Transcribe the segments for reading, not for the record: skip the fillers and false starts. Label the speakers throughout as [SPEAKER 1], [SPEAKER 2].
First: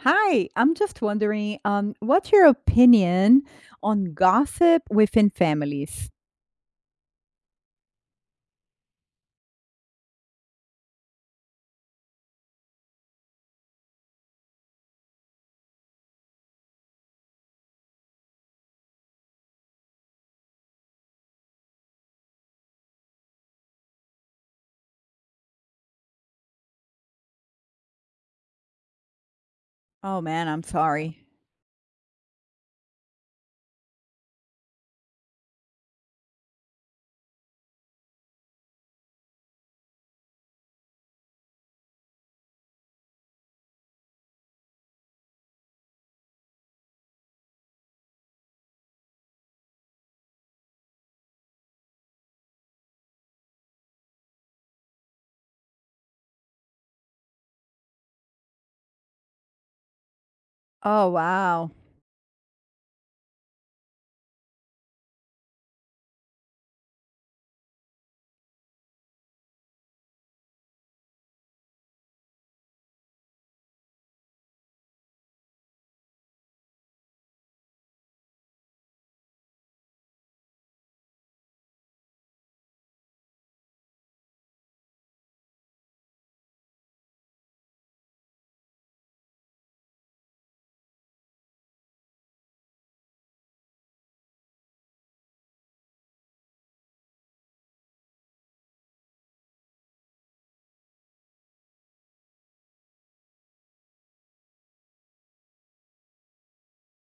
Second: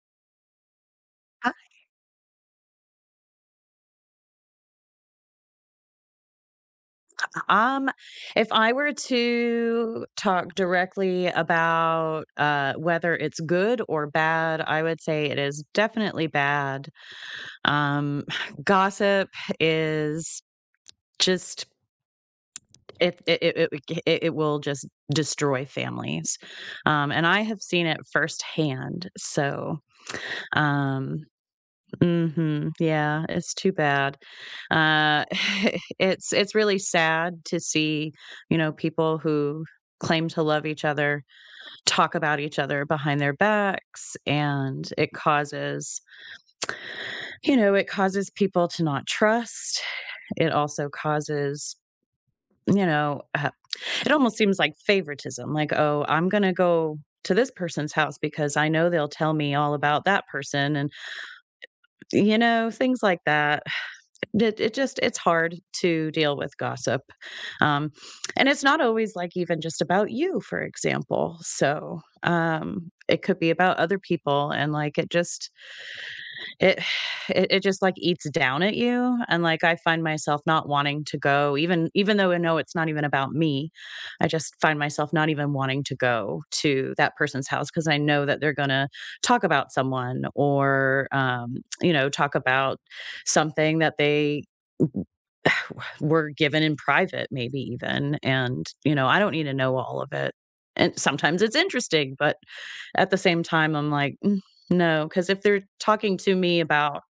[SPEAKER 1] Hi, I'm just
[SPEAKER 2] Uh,
[SPEAKER 1] wondering, what's your opinion on gossip within families?
[SPEAKER 2] um, if I were to talk directly about, whether it's good or bad, I would say it is definitely bad. Um, gossip is just it it it it it it will just destroy families. And I have seen it firsthand. So,
[SPEAKER 1] Oh man, I'm
[SPEAKER 2] um,
[SPEAKER 1] sorry.
[SPEAKER 2] mhm. Yeah, it's too bad. Uh, it's really sad to see, people who claim to love each other talk about each other behind their backs, and it causes, it causes people to not trust. It also causes, you know, uh, it almost seems like favoritism, like, "Oh, I'm gonna go to this person's house because I know they'll tell me all about that person," and,
[SPEAKER 1] Oh wow.
[SPEAKER 2] things like that. It just it's hard to deal with gossip, um, and it's not always, like, even just about you, for example, so, it could be about other people, and, like, it it just, like, eats down at you, and, like, I find myself not wanting to go, even though I know it's not even about me. I just find myself not even wanting to go to that person's house because I know that they're gonna talk about someone, or, talk about something that they were given in private, maybe even. And, I don't need to know all of it. And sometimes it's interesting, but at the same time, I'm like, "Mm, no, because if they're talking to me about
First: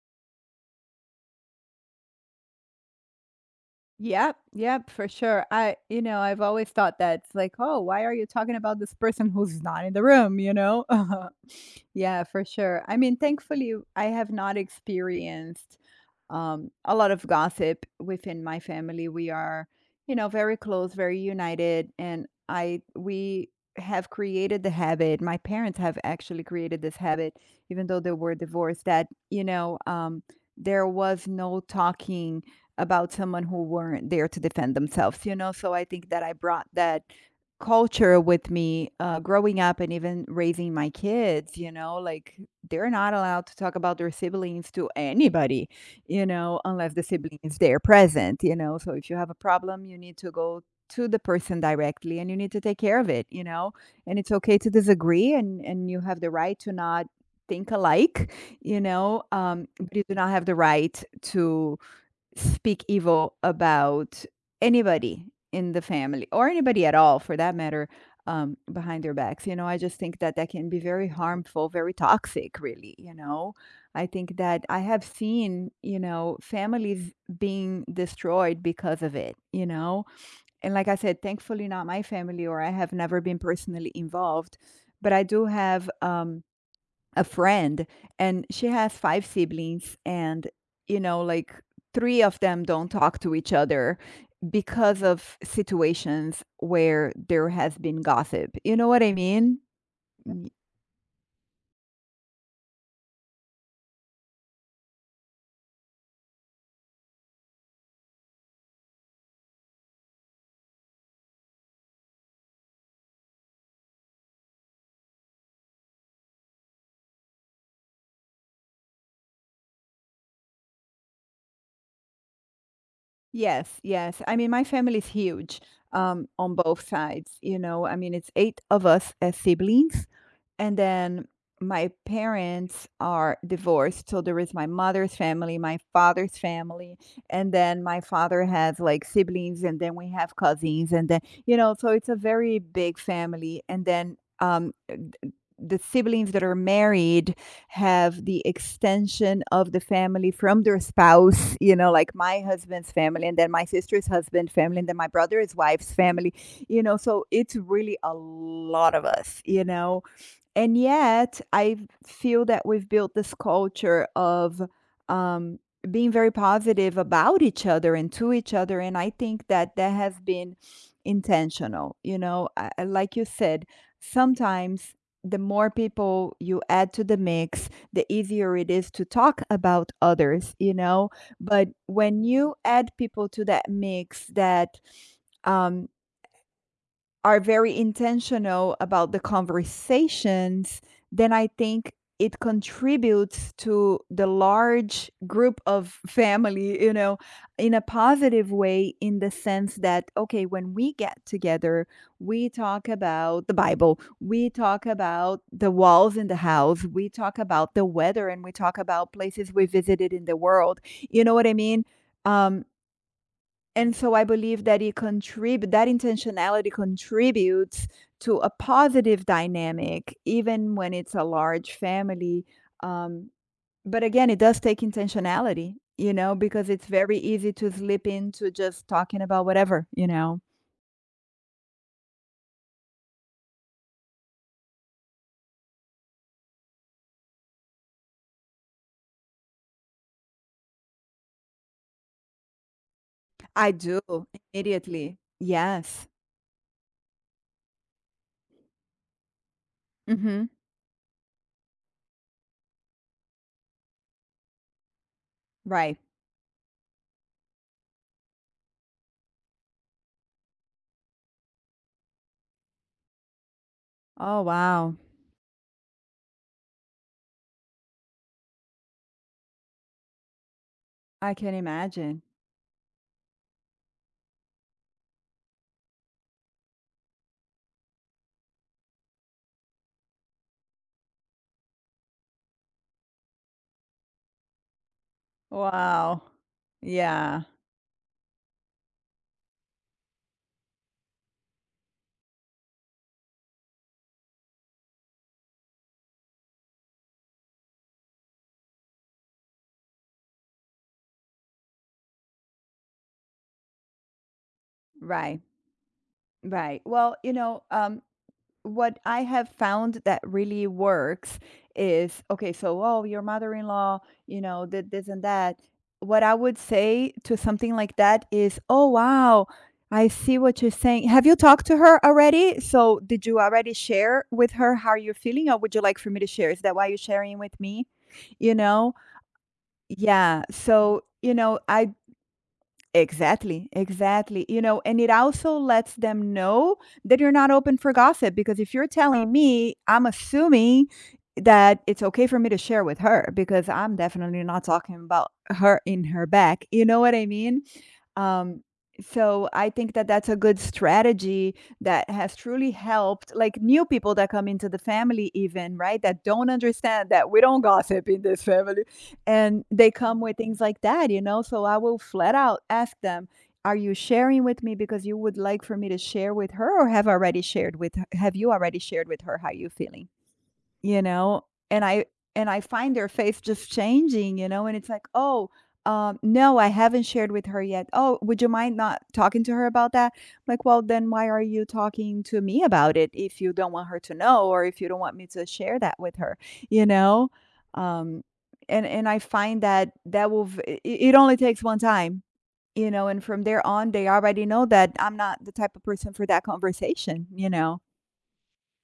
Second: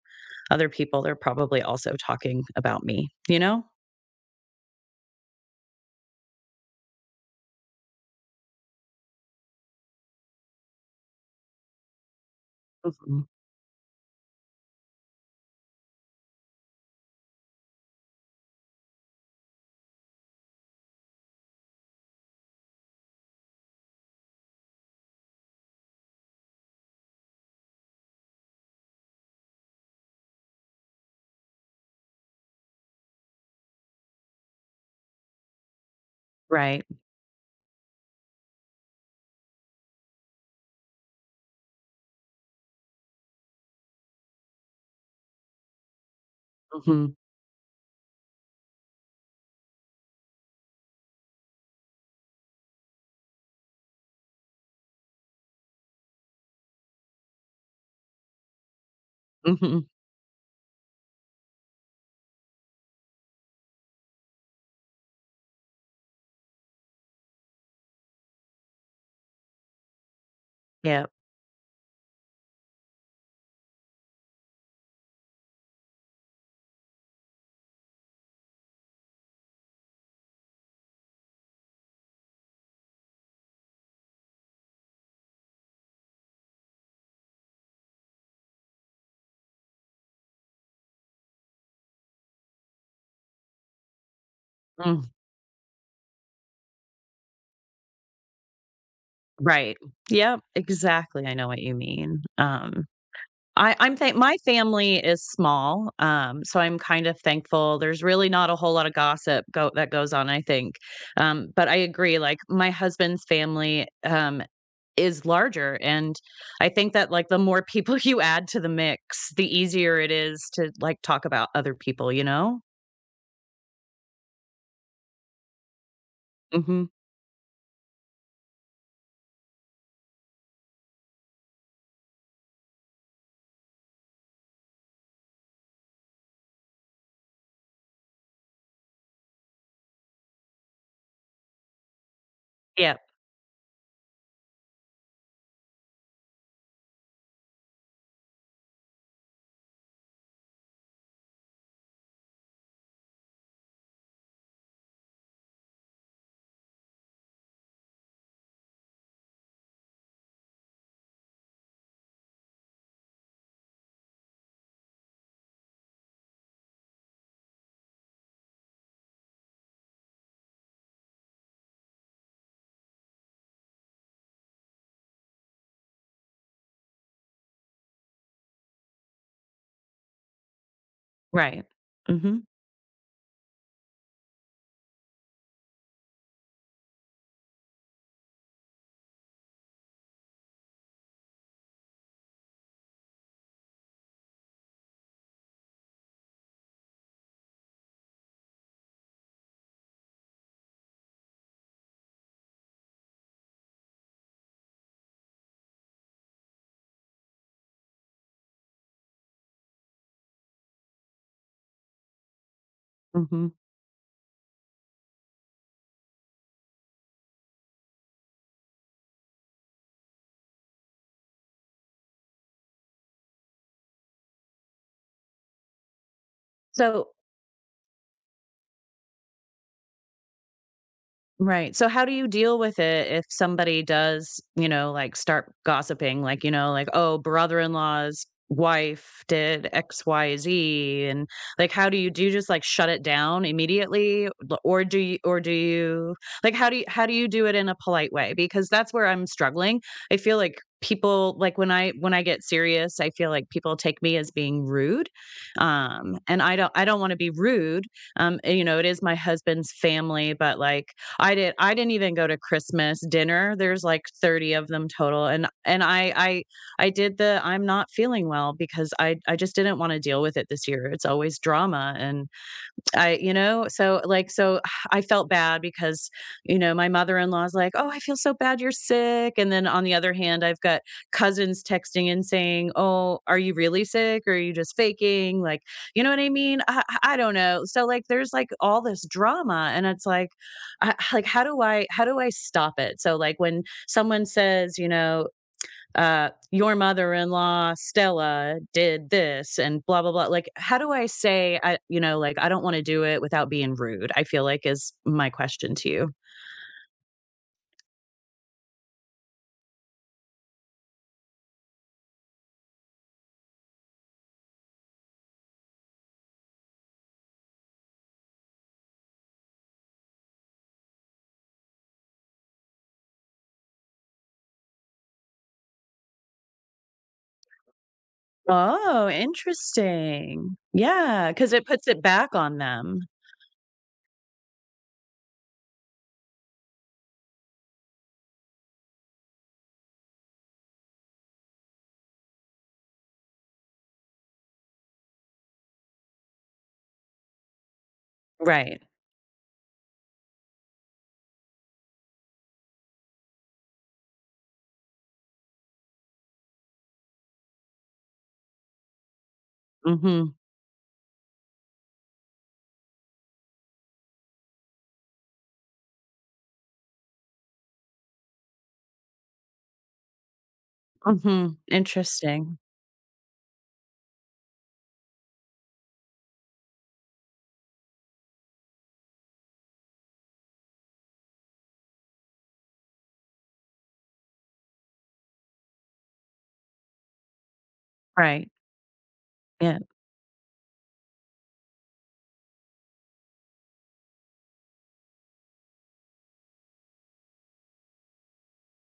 [SPEAKER 2] other people, they're probably also talking about me, you know?"
[SPEAKER 1] Yep, yep, for sure. I, I've always thought that it's like, oh, why are you talking about this person who's not in the room, you know? Yeah, for sure. I mean,
[SPEAKER 2] Hmm.
[SPEAKER 1] thankfully, I have not experienced a lot of gossip within my family. We are, you know, very close, very united, and I, we have created the habit. My parents have actually created this habit, even though they were divorced, that, there was no talking about someone who weren't there to defend themselves, you know? So I think that I brought
[SPEAKER 2] Right.
[SPEAKER 1] that culture with me growing up and even raising my kids, you know? Like they're not allowed to talk about their siblings to anybody, you know, unless the
[SPEAKER 2] Hmm.
[SPEAKER 1] sibling is there present, you know? So if you have a problem, you need to go to the person directly and you need to take care of it, you know? And it's okay to disagree and you have the right to not think alike,
[SPEAKER 2] Hmm.
[SPEAKER 1] but you do not have the right to speak evil about anybody in the family or anybody at all for that matter, behind their backs, you know. I just think that that can be
[SPEAKER 2] Yeah.
[SPEAKER 1] very harmful, very toxic really, you know. I think that I have seen, families being destroyed because of it, you know. And like I said, thankfully not my family, or I have never been personally involved, but I do have a friend, and she has five siblings, and like three of them don't talk to each other because
[SPEAKER 2] Mm.
[SPEAKER 1] of situations where there has been gossip, you know what I mean?
[SPEAKER 2] Right. Yep.
[SPEAKER 1] Y-
[SPEAKER 2] Exactly. I know what you mean. I'm thank my family is small, so I'm kind of thankful. There's really not a whole lot of gossip go that goes on, I think. But I agree, like, my husband's family, is larger, and I think that, like, the more people you add to the mix, the easier it is to, like, talk about other people, you know?
[SPEAKER 1] yes, yes, I mean, my family's huge, on both
[SPEAKER 2] Mhm.
[SPEAKER 1] sides, you know. I mean, it's eight of us as siblings. And then my parents are divorced, so there is my mother's family, my father's family, and then my father has like siblings, and then we have cousins, and then you know, so it's a very big
[SPEAKER 2] Yep.
[SPEAKER 1] family. And then the siblings that are married have the extension of the family from their spouse, you know, like my husband's family, and then my sister's husband family, and then my brother's wife's family, you know. So it's really a lot of us, you know. And yet, I feel that we've built this culture of um, being very positive about each other and to each other. And I think that that has been intentional. You know, I, like you said, sometimes the more people you add to the mix, the easier it is to talk about others, you know.
[SPEAKER 2] Right.
[SPEAKER 1] But when
[SPEAKER 2] Mhm,
[SPEAKER 1] you add people to that mix that, um, are very intentional about the conversations, then I think it contributes to the large group of family, you know, in a positive way, in the sense that, okay, when we get together, we talk about the Bible, we talk about the walls in the house, we talk about the weather, and we talk about places we visited in the world. You know what I mean? Um,
[SPEAKER 2] mhm.
[SPEAKER 1] and so I believe that it contribute that intentionality contributes to a positive dynamic, even when it's a large family. Um, but again, it does take intentionality, you know, because it's
[SPEAKER 2] So,
[SPEAKER 1] very easy to slip into just talking about whatever, you know.
[SPEAKER 2] right. So how do you deal with it if somebody does, you know, like start gossiping, like, you know, like, oh, brother-in-law's wife did XYZ, and like how do you just like shut it down
[SPEAKER 1] I do
[SPEAKER 2] immediately? Or do
[SPEAKER 1] immediately.
[SPEAKER 2] you, or do
[SPEAKER 1] Yes.
[SPEAKER 2] you, like, how do you do it in a polite way, because that's where I'm struggling. I feel
[SPEAKER 1] Hmm.
[SPEAKER 2] like people, like, when I get serious, I feel like people take me as being rude.
[SPEAKER 1] Right.
[SPEAKER 2] And I don't want to be rude. You know, it is my husband's family, but, like, I didn't even go to Christmas dinner. There's like
[SPEAKER 1] Oh,
[SPEAKER 2] 30 of them
[SPEAKER 1] wow.
[SPEAKER 2] total, and I did the I'm not feeling well because I just didn't want to deal with it this year. It's
[SPEAKER 1] I
[SPEAKER 2] always
[SPEAKER 1] can
[SPEAKER 2] drama.
[SPEAKER 1] imagine.
[SPEAKER 2] And I, you know, so, like, so I felt bad because, my mother-in-law's like, "Oh, I feel so bad you're sick," and then on the other hand, I've got cousins texting and saying, "Oh, are you really sick or are you just faking?" Like, you know what
[SPEAKER 1] Wow.
[SPEAKER 2] I mean? I don't
[SPEAKER 1] Yeah.
[SPEAKER 2] know. So, like, there's, like, all this drama, and it's like, I, like, how do I stop it? So, like, when someone says, you know, your mother in law, Stella, did this and blah, blah, blah. Like, how do I say, I, you know, like, I don't want to do it without being rude? I feel like is my
[SPEAKER 1] Right.
[SPEAKER 2] question to you.
[SPEAKER 1] Right. Well, what I have found that really works is okay, so, oh, your mother in law, you know, did this and that. What I would say to something like that is, oh, wow, I see what you're saying. Have you talked to her already? So, did you already share with her how you're feeling, or would you like for me to share? Is that why you're sharing with me? You know,
[SPEAKER 2] Oh,
[SPEAKER 1] yeah.
[SPEAKER 2] interesting.
[SPEAKER 1] So,
[SPEAKER 2] Yeah.
[SPEAKER 1] you
[SPEAKER 2] Cause
[SPEAKER 1] know,
[SPEAKER 2] it puts
[SPEAKER 1] I
[SPEAKER 2] it back on them.
[SPEAKER 1] exactly, exactly. You know, and it also lets them know that you're not open for gossip, because if you're telling me, I'm assuming that it's okay for me to share with her because I'm definitely not talking about her in her back. You know what I mean? Um,
[SPEAKER 2] Right.
[SPEAKER 1] so I think that that's a good strategy that has truly helped, like new people that come into the family, even right, that don't understand that we don't gossip in this family, and they
[SPEAKER 2] Mm
[SPEAKER 1] come
[SPEAKER 2] hmm.
[SPEAKER 1] with things like that, you know. So I will flat out ask them, "Are you sharing with me because you would like for me to share with her, or have already shared with? Have you already shared with her how you feeling?" You know?
[SPEAKER 2] Mhm,
[SPEAKER 1] And I and
[SPEAKER 2] interesting.
[SPEAKER 1] I find their face just changing, you know, and it's like, "Oh, no, I haven't shared with her yet. Oh, would you mind not talking to her about that?" Like, "Well, then why are you talking to me about it if you don't want her to know or if you don't want me to share that with her?" You know? Um,
[SPEAKER 2] Right,
[SPEAKER 1] and I find
[SPEAKER 2] yeah.
[SPEAKER 1] that that will v I it only takes one time, you know, and from there on, they already know that I'm not the type of person for that conversation, you know?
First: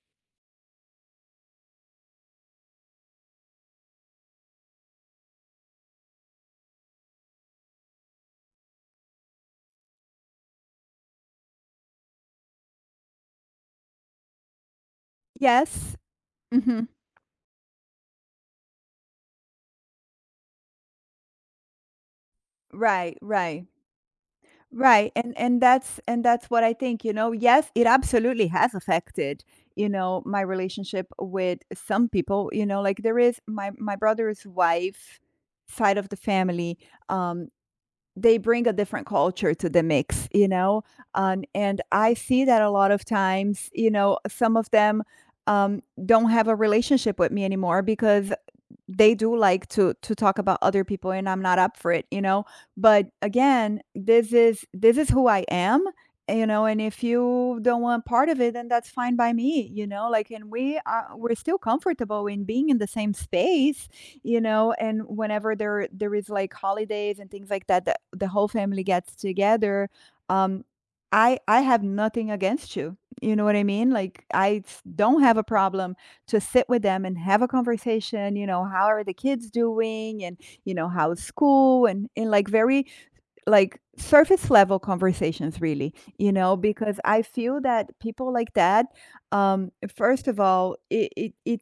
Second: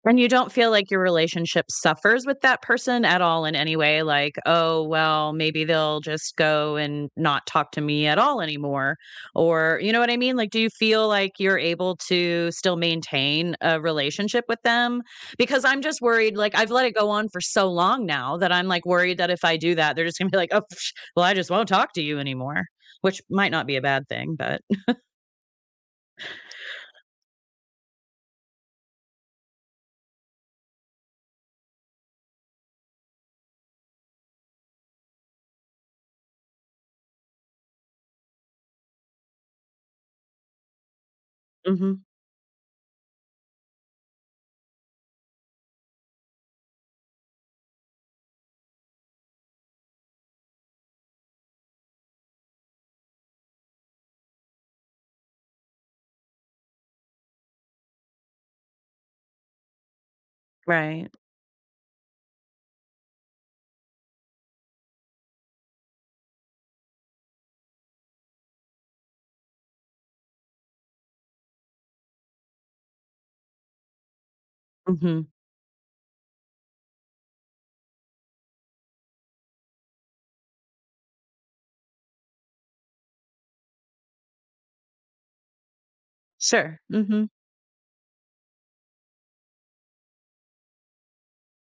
[SPEAKER 2] And you don't feel like your relationship suffers with that person at all in any way, like, "Oh, well, maybe they'll just go and not talk to me at all anymore," or, you know what I mean? Like, do you feel like you're able to still maintain a relationship with them? Because I'm
[SPEAKER 1] Yes.
[SPEAKER 2] just worried, like, I've let
[SPEAKER 1] Mhm.
[SPEAKER 2] it go on for so long now that I'm, like, worried that if I do that, they're just gonna be like, "Oh, psh, well, I just won't talk to you anymore,"
[SPEAKER 1] Right,
[SPEAKER 2] which might
[SPEAKER 1] right.
[SPEAKER 2] not be a bad thing, but
[SPEAKER 1] Right. And that's what I think, you know. Yes, it absolutely has affected, you know, my relationship with some people, you know, like there is my brother's wife side of the family, um they bring a different culture to the mix, you know. And
[SPEAKER 2] mhm.
[SPEAKER 1] I see that a lot of times, you know, some of them don't have a relationship with me anymore because they do like to talk about other people and I'm not up for it, you know? But again, this is who I am, you know, and if you don't want part of it, then that's fine by me, you know? Like and we are
[SPEAKER 2] Right.
[SPEAKER 1] we're still comfortable in being in the same space, you know, and whenever there is like holidays and things like that, the whole family gets together, um I have nothing against you. You know what I mean? Like I don't
[SPEAKER 2] Mhm.
[SPEAKER 1] have a problem to sit with them and have a conversation, you know, how are the kids doing and, you know, how's school and like very like surface level conversations really, you know,
[SPEAKER 2] Sure.
[SPEAKER 1] because I
[SPEAKER 2] Mhm.
[SPEAKER 1] feel that people like that, first of all, it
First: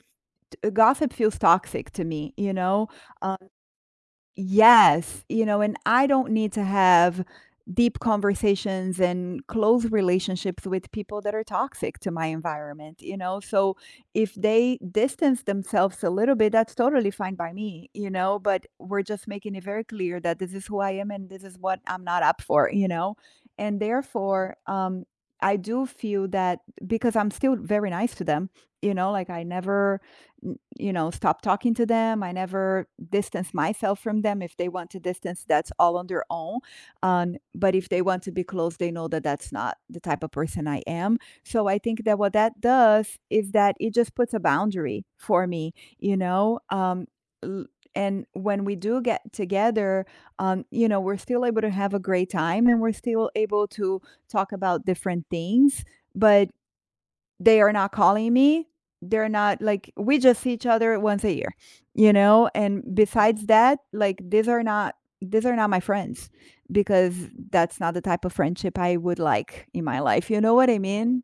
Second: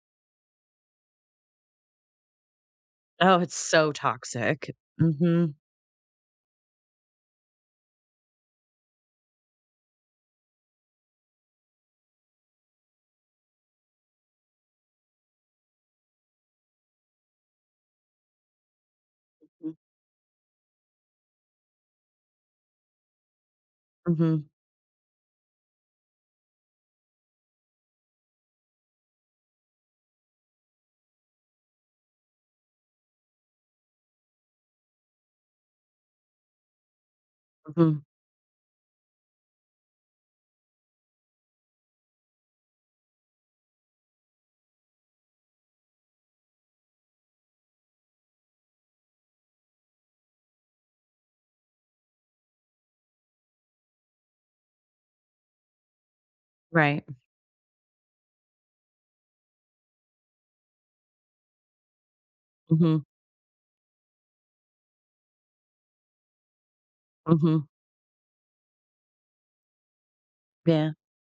[SPEAKER 1] gossip feels toxic to me, you know.
[SPEAKER 2] Oh, it's so toxic.
[SPEAKER 1] Yes, you
[SPEAKER 2] Mhm.
[SPEAKER 1] know, and I don't need to have deep conversations and close relationships with people that are toxic to my environment, you know. So if they distance themselves a little bit, that's totally fine by me, you know, but we're just making it
[SPEAKER 2] Mm,
[SPEAKER 1] very clear that this is who I am and this is what I'm not up for, you know. And
[SPEAKER 2] mhm,
[SPEAKER 1] therefore, I do feel that, because I'm still very nice to them, you know, like I never you know, stop talking to them. I never distance myself from them. If they want to distance, that's all on their own. But if
[SPEAKER 2] mhm.
[SPEAKER 1] they want to be close, they know that that's not the type of person I am. So I think that what that does is that it just puts a boundary for me, you know. L- and when we do get together, you know, we're still able to have a great time and we're still able to talk about different things. But
[SPEAKER 2] Right.
[SPEAKER 1] they are not calling me. They're not like, we just see each other once a year, you know? And
[SPEAKER 2] Mhm,
[SPEAKER 1] besides that, like, these are not my friends because
[SPEAKER 2] mhm.
[SPEAKER 1] that's not the type of friendship I would like in my life. You know what I
[SPEAKER 2] Yeah.
[SPEAKER 1] mean?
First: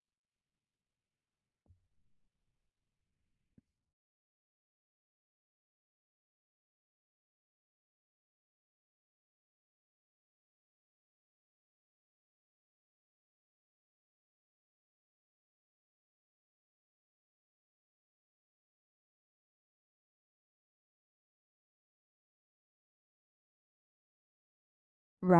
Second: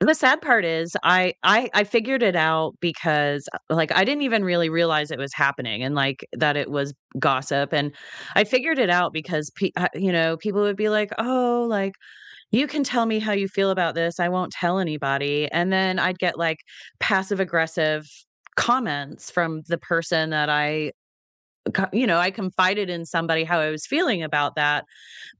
[SPEAKER 2] And the sad part is I figured it out because, like, I didn't even really realize it was happening and, like, that it was gossip. And I figured it out because pe you know, people would be like, "Oh," like, you can tell me how you feel about this. I won't tell anybody. And then I'd get like passive aggressive comments from the person that you know, I confided in somebody how I was feeling about that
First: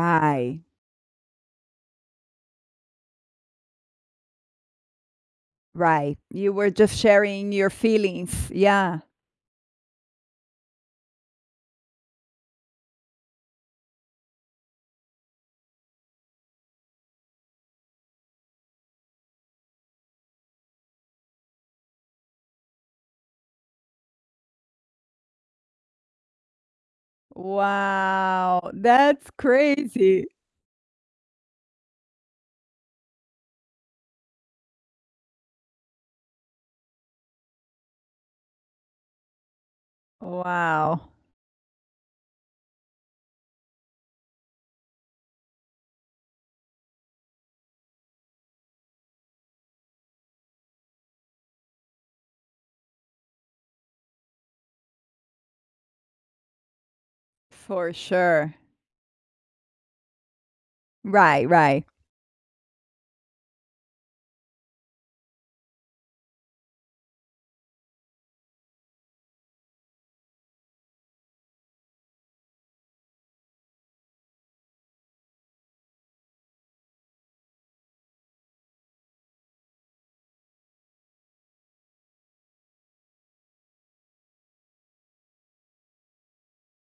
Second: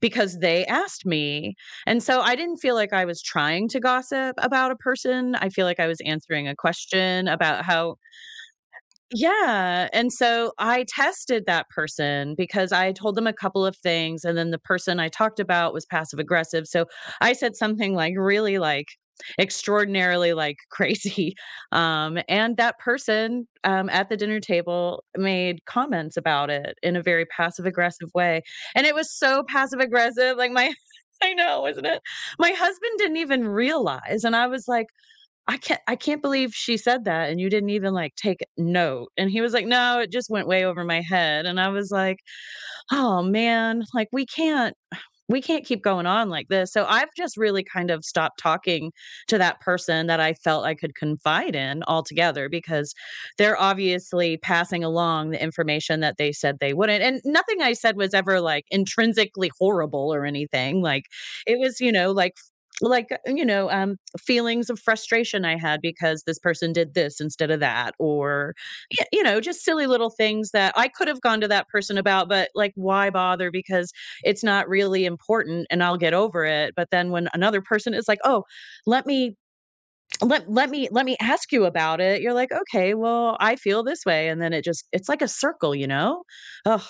[SPEAKER 2] because they asked me. And so I didn't feel like I was trying to gossip about a person. I feel like I was
[SPEAKER 1] Right.
[SPEAKER 2] answering
[SPEAKER 1] You
[SPEAKER 2] a
[SPEAKER 1] were just
[SPEAKER 2] question
[SPEAKER 1] sharing
[SPEAKER 2] about
[SPEAKER 1] your
[SPEAKER 2] how,
[SPEAKER 1] feelings. Yeah.
[SPEAKER 2] yeah, and so I tested that person because I told them a couple of things, and then the person I talked about was passive aggressive, so I said something, like, really, like, extraordinarily, like, crazy, and that person, at the dinner table made comments about it in a very passive aggressive way,
[SPEAKER 1] Wow,
[SPEAKER 2] and it was
[SPEAKER 1] that's
[SPEAKER 2] so passive
[SPEAKER 1] crazy.
[SPEAKER 2] aggressive, like, my I know, isn't it? My husband didn't even realize, and I was like, I can't believe she said that and you didn't even, like, take note." And he was like, "No, it just went way over my
[SPEAKER 1] Wow,
[SPEAKER 2] head." And I was like, "Oh, man, like, we can't keep going on like this." So I've just really kind of stopped talking to that person that I felt I could confide in altogether because they're obviously passing along the information that they said they wouldn't. And nothing I
[SPEAKER 1] for
[SPEAKER 2] said was ever
[SPEAKER 1] sure.
[SPEAKER 2] like intrinsically horrible or anything. Like,
[SPEAKER 1] Right,
[SPEAKER 2] it was,
[SPEAKER 1] right.
[SPEAKER 2] you know, like, like feelings of frustration I had because this person did this instead of that. Or you know, just silly little things that I could have gone to that person about, but like why bother, because it's not really important and I'll get over it. But then when another person is like, "Oh, let me let me ask you about it." You're like, "Okay, well, I feel this way." And then it just it's like a circle, you know? Oh,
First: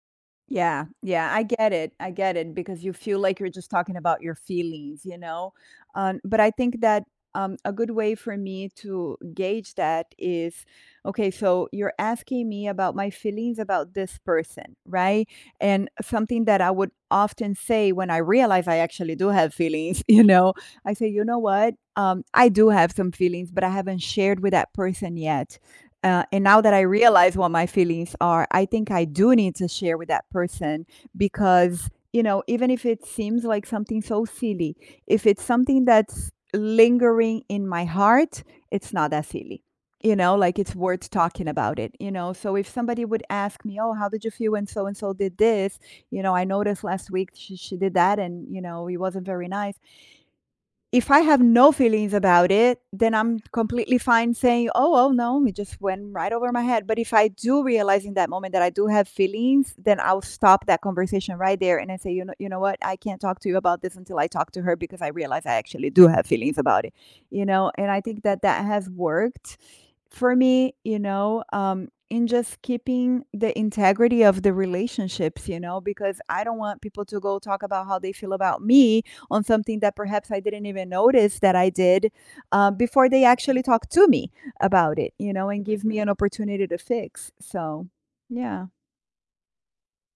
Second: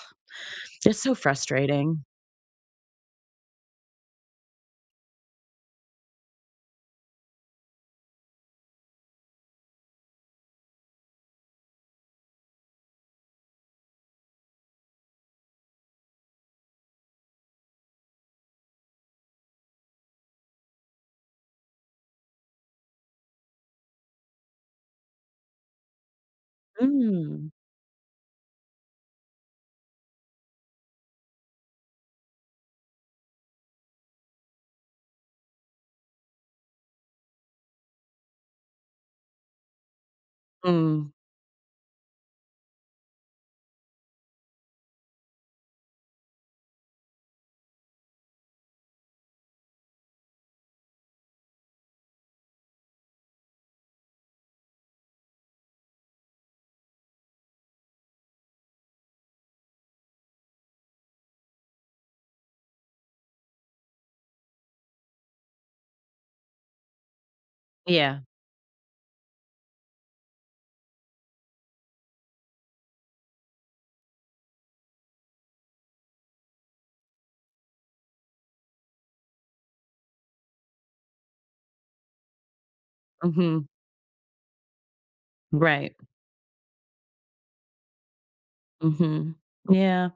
[SPEAKER 1] Yeah,
[SPEAKER 2] it's so
[SPEAKER 1] yeah, I get it.
[SPEAKER 2] frustrating.
[SPEAKER 1] I get it because you feel like you're just talking about your feelings, you know? But I think that a good way for me to gauge that is, okay, so you're asking me about my feelings about this person, right? And something that I would often say when I realize I actually do have feelings, you know, I say, you know what? I do have some feelings, but I haven't shared with that person yet, and now that I realize what
[SPEAKER 2] Mm.
[SPEAKER 1] my feelings are, I think I do need to share with that person, because, you know, even if it seems like something so silly, if it's something that's lingering in my heart, it's not that silly. You know, like it's worth
[SPEAKER 2] Mm.
[SPEAKER 1] talking about it, you know. So if somebody would ask me, oh, how did you feel when so and so did this? You know, I noticed last week she did that and, you know, it wasn't very nice. If I have no feelings about it, then I'm completely fine saying, "Oh, well, no, it just went right over my head." But if I do realize in that moment that I do have feelings, then I'll stop that conversation right there and I say, you know what? I can't talk to you about this until I talk to her because I realize I actually do have feelings about it." You know, and I
[SPEAKER 2] Yeah.
[SPEAKER 1] think that that has worked for me, you know, in just keeping the integrity of the relationships, you know, because I don't want people to go talk about how they feel about me on something that perhaps I didn't even notice that I did, before they actually
[SPEAKER 2] Mhm.
[SPEAKER 1] talk to me about it, you know, and give
[SPEAKER 2] Right.
[SPEAKER 1] me an opportunity to fix. So, yeah.
[SPEAKER 2] Mhm. Yeah.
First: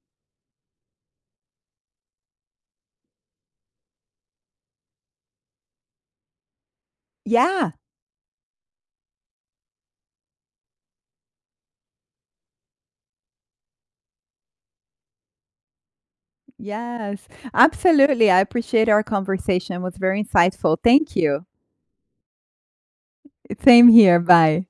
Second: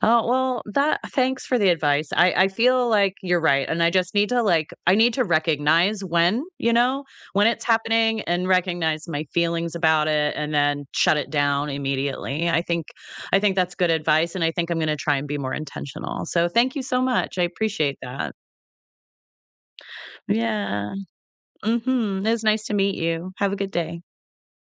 [SPEAKER 2] Oh, well, that thanks for the advice. I feel like you're right, and I just need to, like, I need to recognize when, you know, when it's
[SPEAKER 1] Yeah.
[SPEAKER 2] happening, and recognize my feelings about it and then shut it down immediately. I think that's good advice, and I think I'm gonna try and be more intentional. So thank you so
[SPEAKER 1] Yes.
[SPEAKER 2] much. I appreciate
[SPEAKER 1] Absolutely.
[SPEAKER 2] that.
[SPEAKER 1] I appreciate our conversation. It was very insightful.
[SPEAKER 2] Yeah.
[SPEAKER 1] Thank you.
[SPEAKER 2] Mhm. It was nice to meet you. Have a good
[SPEAKER 1] Same
[SPEAKER 2] day.
[SPEAKER 1] here. Bye.